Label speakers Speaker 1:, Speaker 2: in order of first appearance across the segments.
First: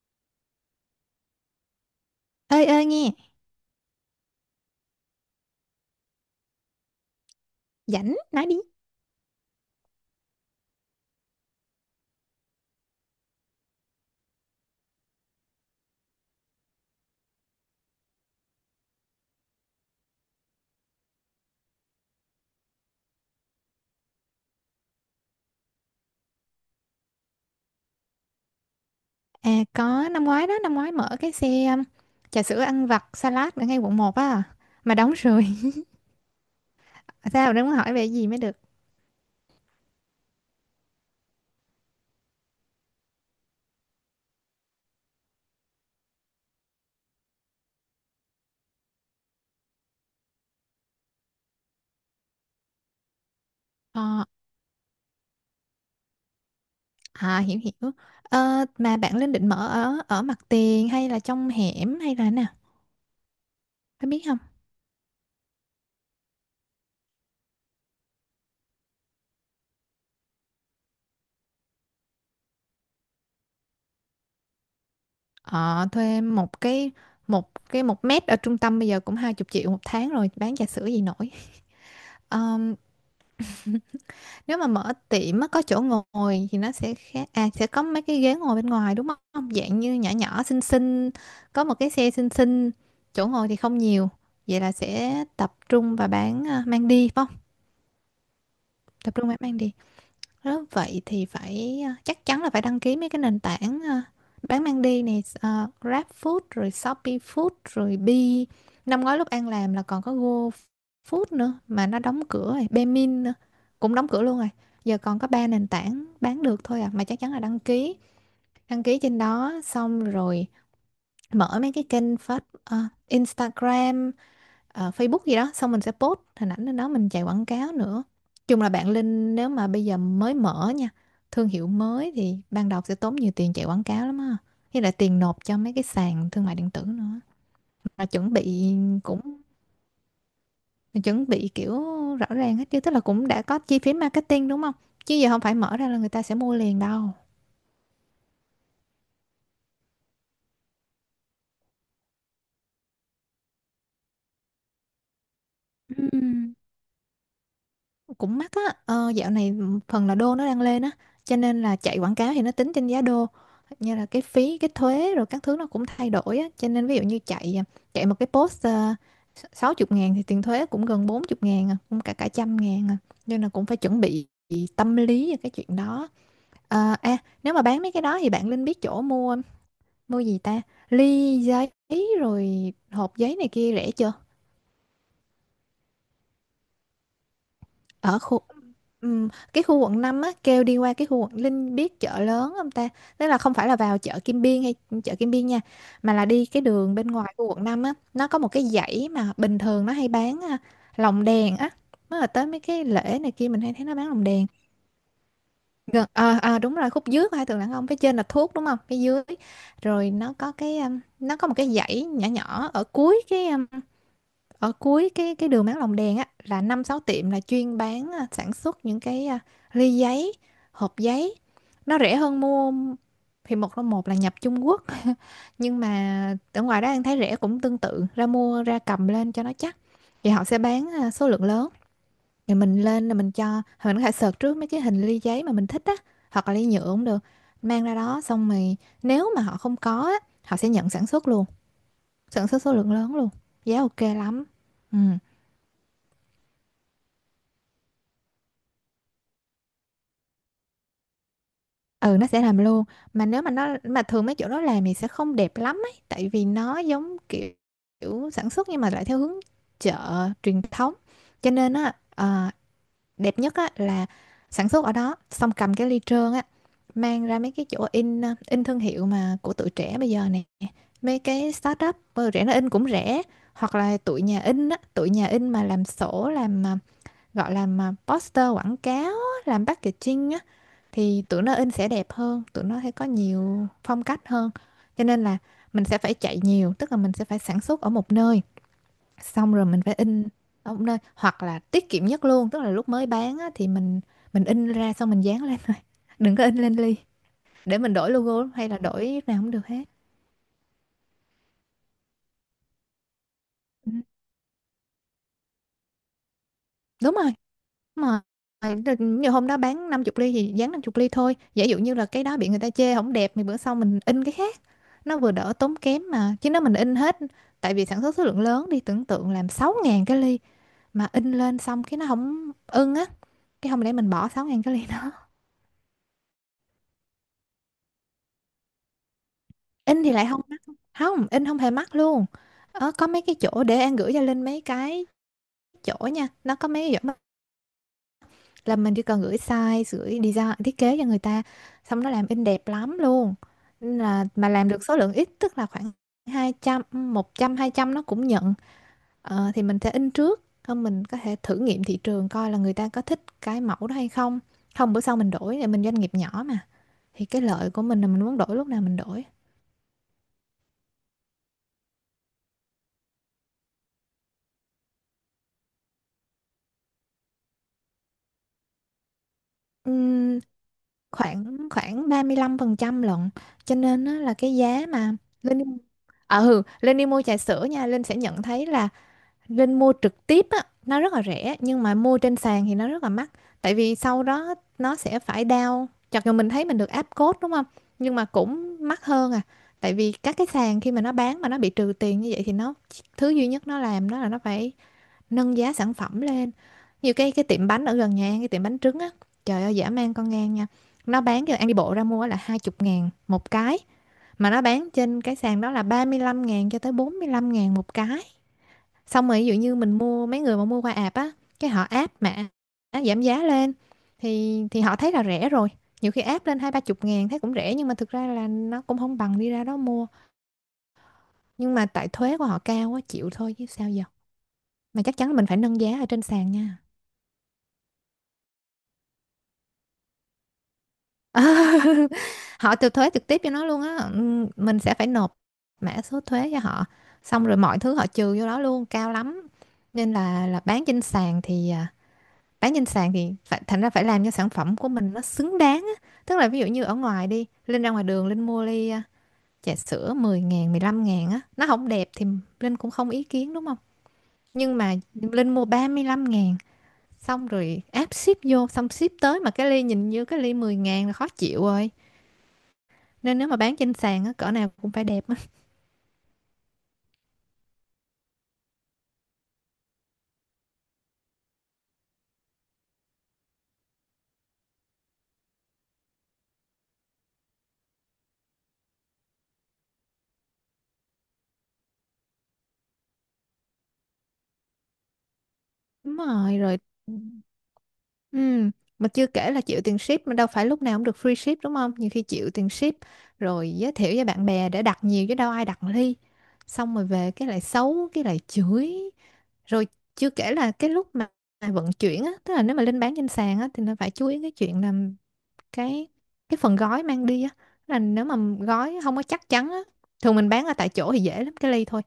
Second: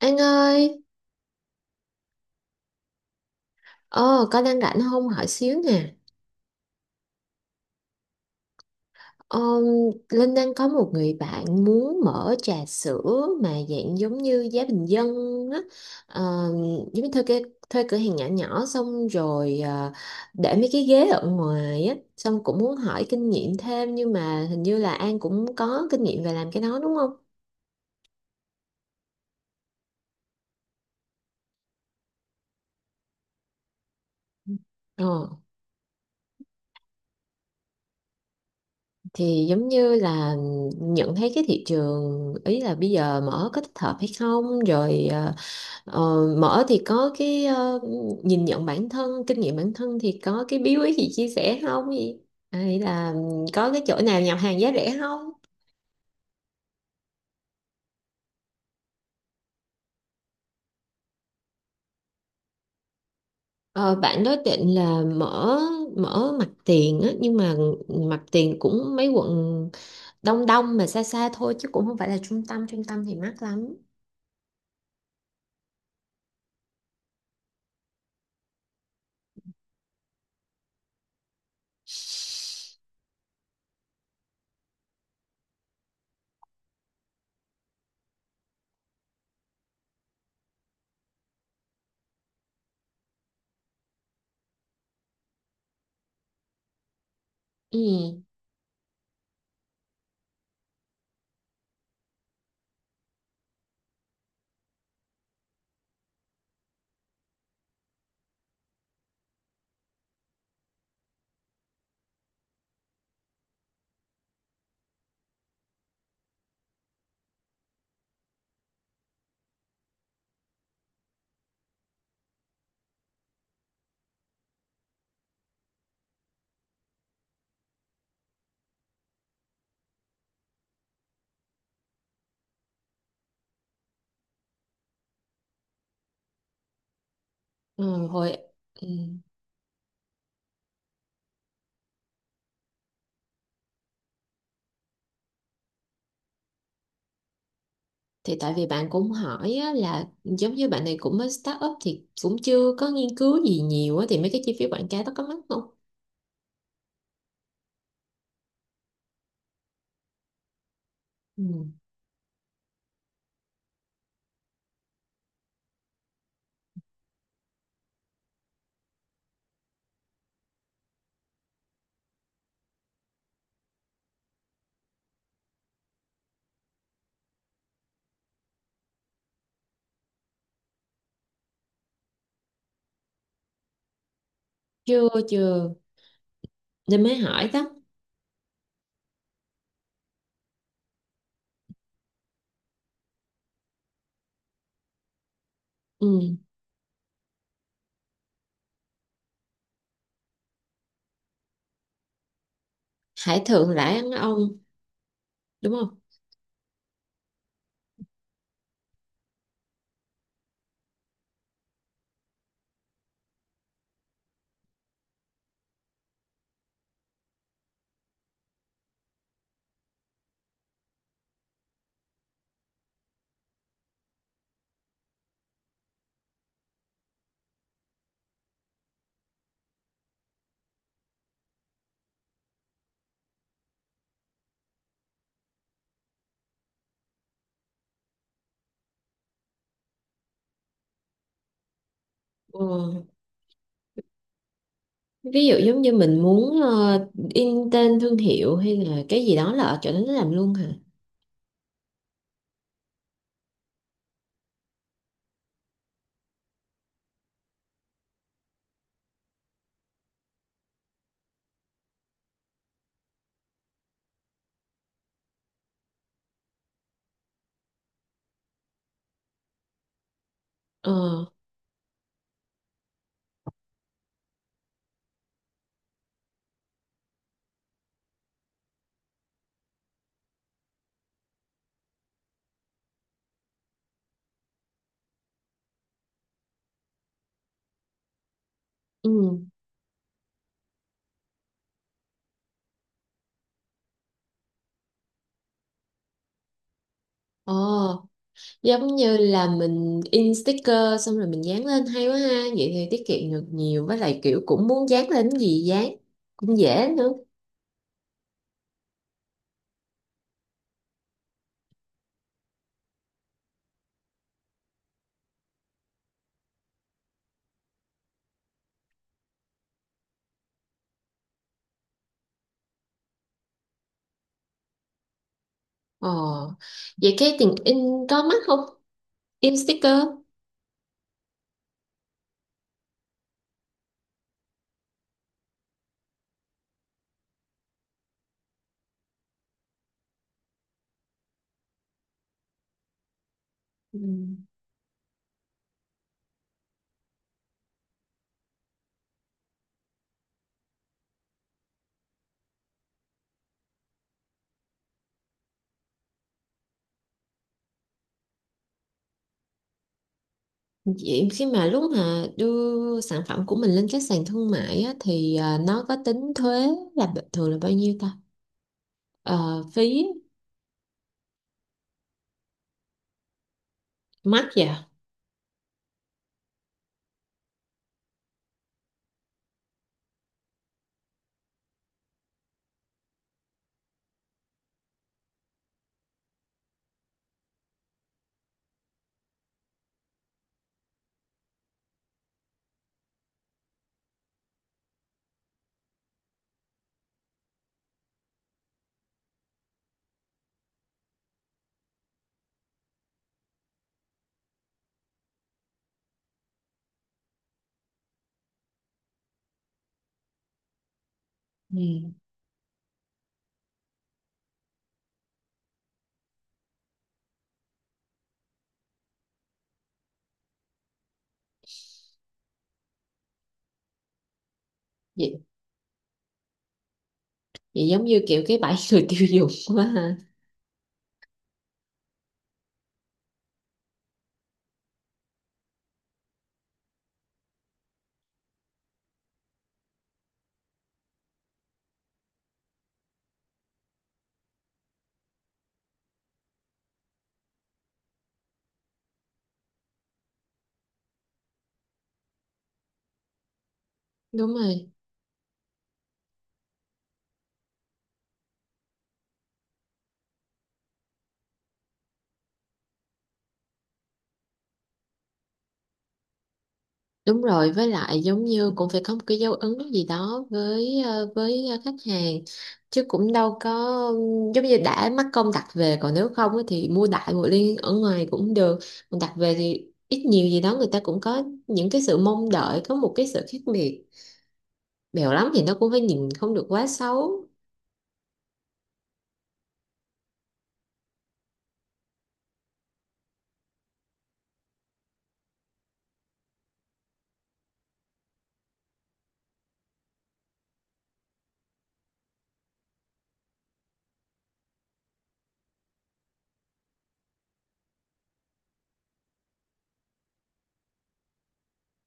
Speaker 1: Anh ơi,
Speaker 2: Ơi ơi nghe.
Speaker 1: ờ, có đang rảnh không hỏi xíu nè.
Speaker 2: Rảnh nói đi.
Speaker 1: Ờ, Linh đang có một người bạn muốn mở trà sữa mà dạng giống như giá bình dân á. Ờ, Giống như thuê cái thuê cửa hàng nhỏ nhỏ xong rồi để mấy cái ghế ở ngoài á, xong cũng muốn hỏi kinh nghiệm thêm, nhưng mà hình như là An cũng có kinh nghiệm về làm cái đó đúng không?
Speaker 2: À có, năm ngoái đó, năm ngoái mở cái xe trà sữa ăn vặt salad ở ngay quận một á, mà
Speaker 1: Ờ,
Speaker 2: đóng rồi. Mà sao, đừng có hỏi về gì mới được?
Speaker 1: thì giống như là nhận thấy cái thị trường, ý là bây giờ mở có thích hợp hay không, rồi Ờ, mở thì có cái nhìn nhận bản thân, kinh nghiệm bản thân thì có cái bí quyết gì chia sẻ không? Gì? Hay là có cái chỗ nào
Speaker 2: Ờ,
Speaker 1: nhập hàng giá rẻ không?
Speaker 2: à, hiểu hiểu Ờ mà bạn lên định mở ở ở mặt tiền hay là trong hẻm hay là thế nào,
Speaker 1: Ờ,
Speaker 2: có biết
Speaker 1: bạn đó
Speaker 2: không?
Speaker 1: định là mở mở mặt tiền á, nhưng mà mặt tiền cũng mấy quận đông đông mà xa xa thôi chứ cũng không phải là trung tâm thì mắc lắm.
Speaker 2: Ờ, thuê một cái, một mét ở trung tâm bây giờ cũng 20 triệu một tháng rồi, bán trà sữa gì nổi. Nếu mà mở tiệm á, có chỗ ngồi thì nó sẽ khác. À, sẽ có mấy cái ghế ngồi bên ngoài đúng không? Dạng như nhỏ nhỏ xinh xinh, có một cái xe xinh xinh, chỗ ngồi thì không nhiều. Vậy là sẽ tập trung và bán à, mang đi phải không?
Speaker 1: Ừ,
Speaker 2: Tập trung và bán mang đi. Đó, vậy thì phải chắc chắn là phải đăng ký mấy cái nền tảng bán mang đi này, GrabFood rồi Shopee Food rồi Bee. Năm ngoái lúc An làm là còn có GoFood nữa mà nó đóng cửa rồi, Baemin nữa cũng đóng cửa luôn rồi, giờ còn có ba nền tảng bán được thôi à. Mà chắc chắn là đăng ký, đăng ký trên đó xong rồi mở mấy cái kênh phát, Instagram, Facebook gì đó, xong mình sẽ post hình ảnh lên đó, mình chạy quảng cáo nữa. Chung là bạn Linh nếu mà bây giờ mới mở nha, thương hiệu mới thì ban đầu sẽ tốn nhiều tiền chạy quảng cáo lắm á, với lại tiền nộp cho mấy cái sàn thương mại điện tử nữa. Mà
Speaker 1: ừ,
Speaker 2: chuẩn
Speaker 1: hồi,
Speaker 2: bị
Speaker 1: ừ.
Speaker 2: cũng chuẩn bị kiểu rõ ràng hết chứ, tức là cũng đã có chi phí marketing đúng không, chứ giờ không phải mở ra là người ta sẽ mua liền đâu.
Speaker 1: Thì tại vì bạn cũng hỏi á, là giống như bạn này cũng mới start up thì cũng chưa có nghiên cứu gì nhiều á, thì mấy cái chi phí quảng cáo đó có mắc không?
Speaker 2: Ừ. Cũng mắc á. Ờ, dạo này phần là đô nó đang lên á, cho nên
Speaker 1: Ừ.
Speaker 2: là chạy quảng cáo thì nó tính trên giá đô, như là cái phí cái thuế rồi các thứ nó cũng thay đổi á. Cho nên ví dụ như chạy à, chạy một cái post 60 ngàn thì tiền thuế cũng gần 40 ngàn à, cũng cả cả trăm ngàn à. Nên là cũng phải chuẩn bị tâm lý về cái chuyện đó. À, à, nếu mà bán mấy cái đó thì bạn Linh biết chỗ mua, mua gì ta, ly giấy rồi hộp giấy này kia rẻ chưa?
Speaker 1: Chưa, chưa, nên mới hỏi đó.
Speaker 2: Ở khu, cái khu quận 5 á, kêu đi qua cái khu quận, Linh biết chợ lớn không ta? Tức là không phải là vào chợ Kim Biên hay chợ Kim Biên nha, mà là
Speaker 1: Ừ.
Speaker 2: đi cái đường bên ngoài khu quận 5 á, nó có một cái dãy mà bình thường nó hay bán à, lồng đèn á, mới là tới mấy cái lễ này
Speaker 1: Hải
Speaker 2: kia mình
Speaker 1: Thượng
Speaker 2: hay thấy
Speaker 1: Lãi
Speaker 2: nó bán
Speaker 1: Ăn
Speaker 2: lồng đèn.
Speaker 1: Ông, đúng không?
Speaker 2: Gần à, à, đúng rồi, khúc dưới của hai tường đàn ông, phía trên là thuốc đúng không, cái dưới rồi nó có cái nó có một cái dãy nhỏ nhỏ ở cuối cái, ở cuối cái đường Mát Lòng Đèn á, là năm sáu tiệm là chuyên bán à, sản xuất những cái à, ly giấy, hộp giấy, nó rẻ hơn mua. Thì một là nhập Trung Quốc, nhưng mà ở ngoài đó anh thấy rẻ cũng tương tự, ra mua, ra cầm lên cho nó chắc. Thì họ sẽ bán à, số lượng lớn. Thì mình lên là mình cho mình có thể search trước mấy cái hình ly giấy mà mình thích á, hoặc là ly nhựa cũng được, mang ra đó xong rồi nếu mà họ không có á, họ sẽ nhận sản xuất luôn, sản xuất số lượng
Speaker 1: Ừ.
Speaker 2: lớn luôn. Giá ok lắm. Ừ.
Speaker 1: Ví dụ giống như mình muốn in tên thương hiệu hay là cái gì đó là ở chỗ đó nó làm luôn hả?
Speaker 2: Ừ, nó sẽ làm luôn. Mà nếu mà nó mà thường mấy chỗ đó làm thì sẽ không đẹp lắm ấy, tại vì nó giống kiểu, kiểu sản xuất nhưng mà lại theo hướng chợ truyền thống. Cho nên á, ờ, đẹp nhất á là sản xuất ở đó xong cầm cái ly trơn á, mang ra mấy cái chỗ in, in thương hiệu mà của tụi trẻ bây giờ nè,
Speaker 1: Ờ.
Speaker 2: mấy cái startup, rẻ, nó in cũng rẻ. Hoặc là tụi nhà in á, tụi nhà in mà làm sổ làm gọi là poster quảng cáo á, làm packaging á, thì tụi nó in sẽ đẹp hơn, tụi nó sẽ có nhiều phong cách hơn. Cho nên là mình sẽ phải chạy nhiều, tức là mình sẽ phải sản xuất ở một nơi,
Speaker 1: Ừ.
Speaker 2: xong rồi mình phải in ở một nơi, hoặc là tiết kiệm nhất luôn tức là lúc mới bán á, thì mình in ra xong mình dán lên thôi, đừng có in lên ly,
Speaker 1: ờ
Speaker 2: để mình đổi logo hay là
Speaker 1: Giống như
Speaker 2: đổi nào
Speaker 1: là
Speaker 2: cũng được hết.
Speaker 1: mình in sticker xong rồi mình dán lên hay quá ha. Vậy thì tiết kiệm được nhiều,
Speaker 2: Ừ,
Speaker 1: với lại kiểu cũng muốn dán lên cái gì dán cũng dễ nữa.
Speaker 2: đúng rồi. Mà nhiều hôm đó bán 50 ly thì dán 50 ly thôi. Giả dụ như là cái đó bị người ta chê không đẹp thì bữa sau mình in cái khác. Nó vừa đỡ tốn kém mà. Chứ nếu mình in hết, tại vì sản xuất số lượng lớn đi, tưởng tượng làm 6.000 cái ly mà in lên xong cái nó không ưng á, cái không lẽ mình bỏ 6.000 cái ly đó.
Speaker 1: ờ Vậy cái tiền in có mắc không? In sticker?
Speaker 2: In thì lại không mắc. Không, in không hề mắc luôn. Ờ, có mấy cái chỗ để An gửi cho Linh mấy cái chỗ nha. Nó có mấy cái chỗ là mình chỉ cần gửi size, gửi design thiết kế cho người ta, xong nó làm in đẹp lắm luôn.
Speaker 1: Ừ.
Speaker 2: Nên là mà làm được số lượng ít, tức là khoảng 200, 100 200 nó cũng nhận. Ờ, thì mình sẽ in trước, không mình có thể thử nghiệm thị trường coi là người ta có thích cái mẫu đó hay không, không bữa sau mình đổi, thì mình doanh nghiệp nhỏ mà, thì cái lợi của mình là mình muốn đổi lúc nào mình đổi.
Speaker 1: Vậy khi mà lúc mà đưa sản phẩm của mình lên các sàn thương mại á, thì nó có tính thuế là thường là bao nhiêu ta? Ờ, Phí.
Speaker 2: Ừm, khoảng khoảng 35% lận, cho nên á là
Speaker 1: Mắc
Speaker 2: cái
Speaker 1: vậy
Speaker 2: giá
Speaker 1: à?
Speaker 2: mà lên. Ừ, lên đi mua trà sữa nha, Linh sẽ nhận thấy là Linh mua trực tiếp á, nó rất là rẻ, nhưng mà mua trên sàn thì nó rất là mắc. Tại vì sau đó nó sẽ phải down. Chặt dù mình thấy mình được áp code đúng không? Nhưng mà cũng mắc hơn à. Tại vì các cái sàn khi mà nó bán mà nó bị trừ tiền như vậy thì nó, thứ duy nhất nó làm đó là nó phải nâng giá sản phẩm lên. Như cái tiệm bánh ở gần nhà An, cái tiệm bánh trứng á, trời ơi, dã man con ngang nha. Nó bán cho An đi bộ ra mua là 20 ngàn một cái, mà nó bán trên cái sàn đó là 35 ngàn cho tới 45 ngàn một cái. Xong rồi ví dụ như mình mua, mấy người mà mua qua app á, cái
Speaker 1: Ừ.
Speaker 2: họ áp mà á, giảm giá lên, thì họ thấy là rẻ rồi, nhiều khi áp lên 20 30 ngàn thấy cũng rẻ, nhưng mà thực ra là nó cũng không bằng đi ra đó mua. Nhưng mà tại thuế của họ cao quá, chịu thôi chứ sao giờ. Mà chắc chắn là
Speaker 1: vậy
Speaker 2: mình phải nâng giá ở trên sàn nha.
Speaker 1: vậy giống như kiểu cái bẫy người tiêu dùng quá ha.
Speaker 2: Họ từ thuế trực tiếp cho nó luôn á. Ừ, mình sẽ phải nộp mã số thuế cho họ, xong rồi mọi thứ họ trừ vô đó luôn, cao lắm. Nên là bán trên sàn thì à, bán trên sàn thì phải, thành ra phải làm cho sản phẩm của mình nó xứng đáng á. Tức là ví dụ như ở ngoài đi, Linh ra ngoài đường Linh mua ly à, trà sữa 10 ngàn 15 ngàn á, nó không đẹp thì Linh cũng không ý kiến đúng không?
Speaker 1: Đúng
Speaker 2: Nhưng
Speaker 1: rồi.
Speaker 2: mà Linh mua 35 ngàn, xong rồi áp ship vô, xong ship tới mà cái ly nhìn như cái ly 10 ngàn là khó chịu rồi. Nên nếu mà bán trên sàn á, cỡ nào cũng phải đẹp.
Speaker 1: Đúng rồi, với lại giống như cũng phải có một cái dấu ấn gì đó với khách hàng, chứ cũng đâu có. Giống như đã mắc công đặt về, còn nếu không á thì mua đại một liên ở ngoài cũng được. Còn đặt về thì ít nhiều gì đó người ta cũng có những cái sự mong đợi có một cái sự khác biệt. Bèo lắm thì nó cũng phải
Speaker 2: Đúng
Speaker 1: nhìn không
Speaker 2: rồi,
Speaker 1: được
Speaker 2: rồi.
Speaker 1: quá xấu.
Speaker 2: Ừ, mà chưa kể là chịu tiền ship mà đâu phải lúc nào cũng được free ship đúng không? Nhiều khi chịu tiền ship, rồi giới thiệu cho bạn bè để đặt nhiều, chứ đâu ai đặt ly. Xong rồi về cái lại xấu, cái lại chửi. Rồi chưa kể là cái lúc mà vận chuyển á, tức là nếu mà lên bán trên sàn á thì nó phải chú ý cái chuyện là cái cái phần gói mang đi á là nếu mà gói không có chắc chắn á, thường mình bán ở tại chỗ thì dễ lắm cái ly thôi,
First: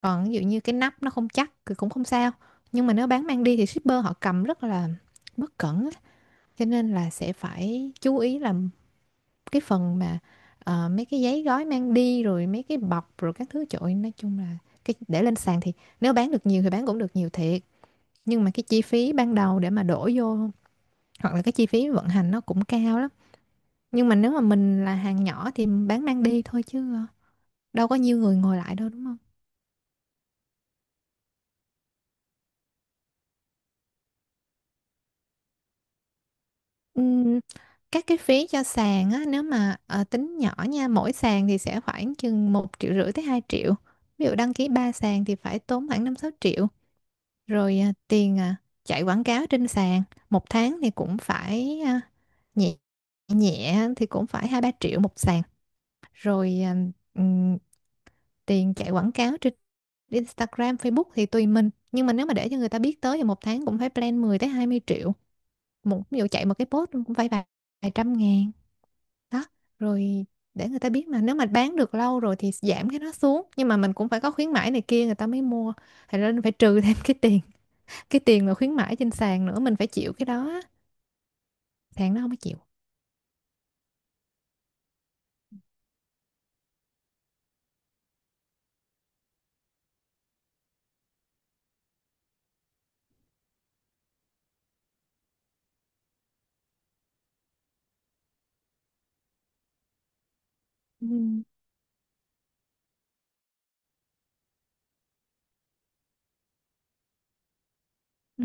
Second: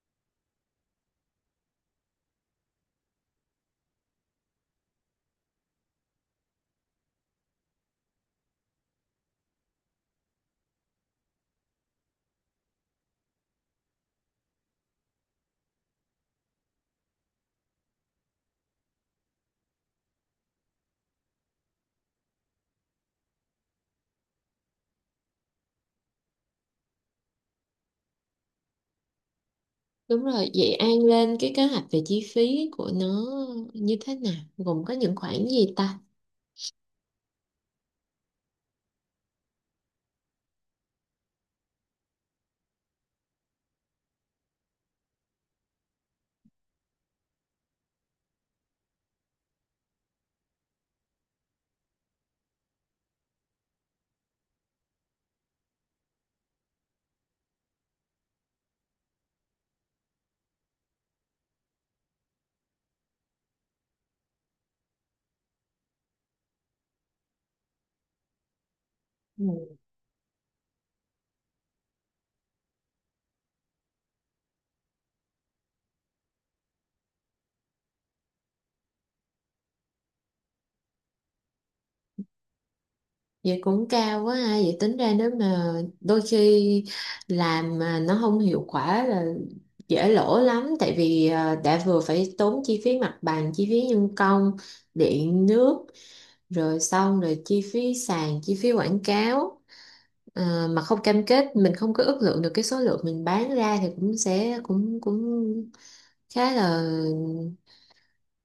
Speaker 2: còn ví dụ như cái nắp nó không chắc thì cũng không sao, nhưng mà nếu bán mang đi thì shipper họ cầm rất là bất cẩn á. Cho nên là sẽ phải chú ý làm cái phần mà mấy cái giấy gói mang đi rồi mấy cái bọc rồi các thứ trội, nói chung là cái để lên sàn thì nếu bán được nhiều thì bán cũng được nhiều thiệt, nhưng mà cái chi phí ban đầu để mà đổ vô hoặc là cái chi phí vận hành nó cũng cao lắm. Nhưng mà nếu mà mình là hàng nhỏ thì bán mang đi thôi chứ đâu có nhiều người ngồi lại đâu đúng không?
Speaker 1: Đúng rồi. Vậy An lên cái kế hoạch về chi phí của nó như thế nào, gồm có những khoản gì ta?
Speaker 2: Ừm, các cái phí cho sàn á, nếu mà tính nhỏ nha, mỗi sàn thì sẽ khoảng chừng một triệu rưỡi tới 2 triệu. Ví dụ đăng ký 3 sàn thì phải tốn khoảng năm sáu triệu. Rồi tiền chạy quảng cáo trên sàn, một tháng thì cũng phải nhẹ nhẹ thì cũng phải hai ba triệu một sàn. Rồi ờ, ừm, Tiền chạy quảng cáo trên Instagram, Facebook thì tùy mình. Nhưng mà nếu mà để cho người ta biết tới thì một tháng cũng phải plan 10 tới 20 triệu. Một ví dụ chạy một cái post cũng phải vài trăm ngàn. Đó, rồi để người ta biết mà nếu mà bán được lâu rồi thì giảm cái nó xuống. Nhưng mà mình cũng phải có khuyến mãi này kia người ta mới mua. Thì nên phải trừ thêm cái tiền mà khuyến mãi trên sàn nữa mình phải chịu cái đó. Sàn nó không có chịu.
Speaker 1: Vậy cũng cao quá ha. Vậy tính ra nếu mà đôi khi làm mà nó không hiệu quả là dễ lỗ lắm, tại vì đã vừa phải tốn chi phí mặt bằng, chi phí nhân công, điện nước, rồi xong rồi chi phí sàn, chi phí quảng cáo, mà không
Speaker 2: Ừ.
Speaker 1: cam kết mình không có ước lượng được cái số lượng mình bán ra thì cũng sẽ cũng cũng khá là
Speaker 2: Ừ.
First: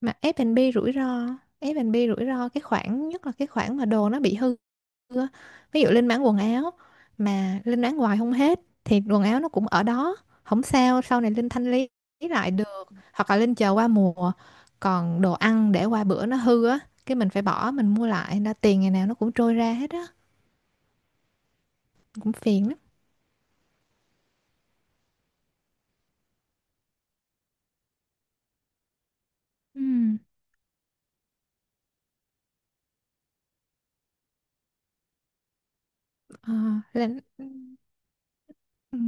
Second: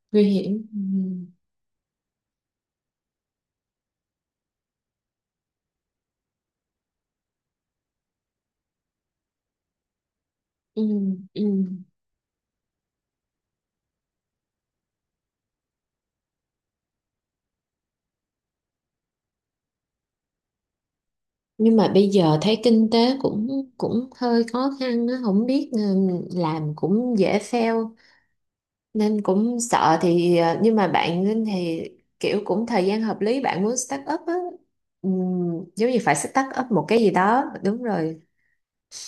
Speaker 2: Mà
Speaker 1: nguy hiểm.
Speaker 2: F&B
Speaker 1: Ừ.
Speaker 2: rủi ro, F&B rủi ro cái khoản nhất là cái khoản mà đồ nó bị hư xưa. Ví dụ Linh bán quần áo mà Linh bán hoài không hết thì quần áo nó cũng ở đó, không
Speaker 1: Ừ.
Speaker 2: sao, sau này Linh
Speaker 1: Ừ.
Speaker 2: thanh lý lại được hoặc là Linh chờ qua mùa. Còn đồ ăn để qua bữa nó hư á, cái mình phải bỏ mình mua lại, nên là tiền ngày nào nó cũng trôi ra hết á,
Speaker 1: Nhưng mà bây
Speaker 2: cũng
Speaker 1: giờ thấy
Speaker 2: phiền lắm.
Speaker 1: kinh tế cũng cũng hơi khó khăn á, không biết, ừ, làm cũng dễ fail nên cũng
Speaker 2: Ừ.
Speaker 1: sợ, thì nhưng mà bạn Linh thì kiểu cũng thời gian hợp lý bạn muốn start up á. Giống như phải start
Speaker 2: Ờ,
Speaker 1: up một cái gì
Speaker 2: Linh
Speaker 1: đó đúng rồi.
Speaker 2: ừ.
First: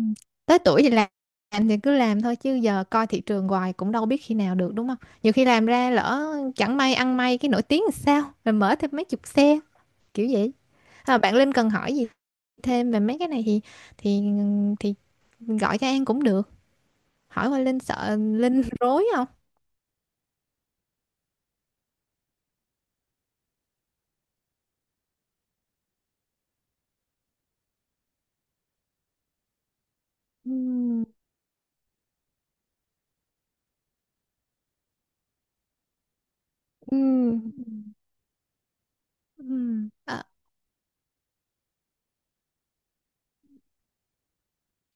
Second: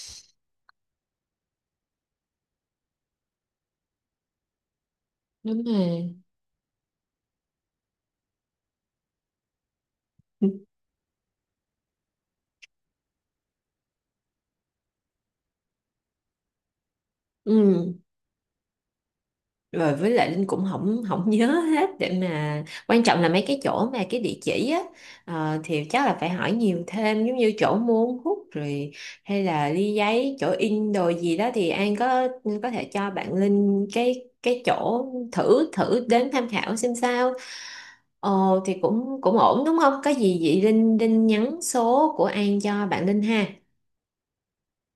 Speaker 2: Tới tuổi thì làm thì cứ làm thôi chứ giờ coi thị trường hoài cũng đâu biết khi nào được đúng không? Nhiều khi
Speaker 1: Đúng
Speaker 2: làm ra
Speaker 1: rồi.
Speaker 2: lỡ chẳng may ăn may cái nổi tiếng thì sao? Rồi mở thêm mấy chục xe kiểu vậy. À, bạn Linh cần hỏi gì thêm về mấy cái này thì thì thì gọi cho An cũng được, hỏi qua Linh
Speaker 1: Ừ.
Speaker 2: sợ Linh rối không.
Speaker 1: Rồi với lại Linh cũng không không nhớ hết, để mà quan trọng là mấy cái chỗ mà cái địa chỉ á, thì chắc là phải hỏi nhiều thêm, giống như chỗ mua uống hút rồi hay là ly giấy, chỗ in
Speaker 2: Ừm,
Speaker 1: đồ gì đó thì An có thể cho bạn Linh cái chỗ thử thử đến tham khảo xem sao.
Speaker 2: ừm,
Speaker 1: Ồ thì cũng cũng ổn đúng
Speaker 2: Ừm.
Speaker 1: không, có
Speaker 2: Ờ,
Speaker 1: gì vậy Linh Linh nhắn số của An cho bạn Linh ha.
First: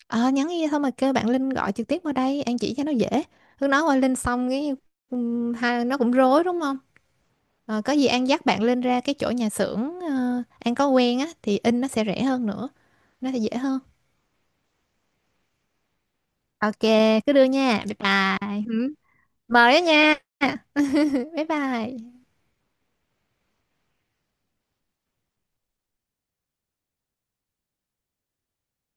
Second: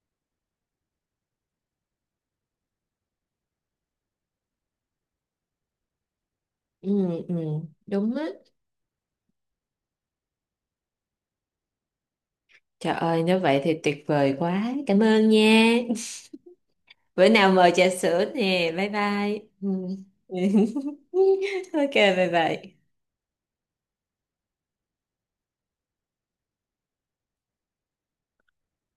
Speaker 2: ờ, Nhắn đi thôi mà kêu bạn Linh gọi trực tiếp qua đây An chỉ cho nó dễ, cứ nói qua Linh xong cái ha, nó cũng rối đúng không?
Speaker 1: Ừ, ừ.
Speaker 2: Ờ, có gì
Speaker 1: Đúng á.
Speaker 2: An dắt bạn Linh ra cái chỗ nhà xưởng, An có quen á thì in nó sẽ rẻ hơn nữa,
Speaker 1: Trời ơi,
Speaker 2: nó sẽ
Speaker 1: nếu
Speaker 2: dễ
Speaker 1: vậy thì
Speaker 2: hơn.
Speaker 1: tuyệt vời quá. Cảm ơn nha.
Speaker 2: Ok,
Speaker 1: Bữa
Speaker 2: cứ đưa
Speaker 1: nào mời
Speaker 2: nha,
Speaker 1: trà
Speaker 2: bye
Speaker 1: sữa
Speaker 2: bye.
Speaker 1: nè. Bye bye. Ừ.
Speaker 2: Mời đó nha. Bye
Speaker 1: Ok,
Speaker 2: bye.
Speaker 1: bye bye.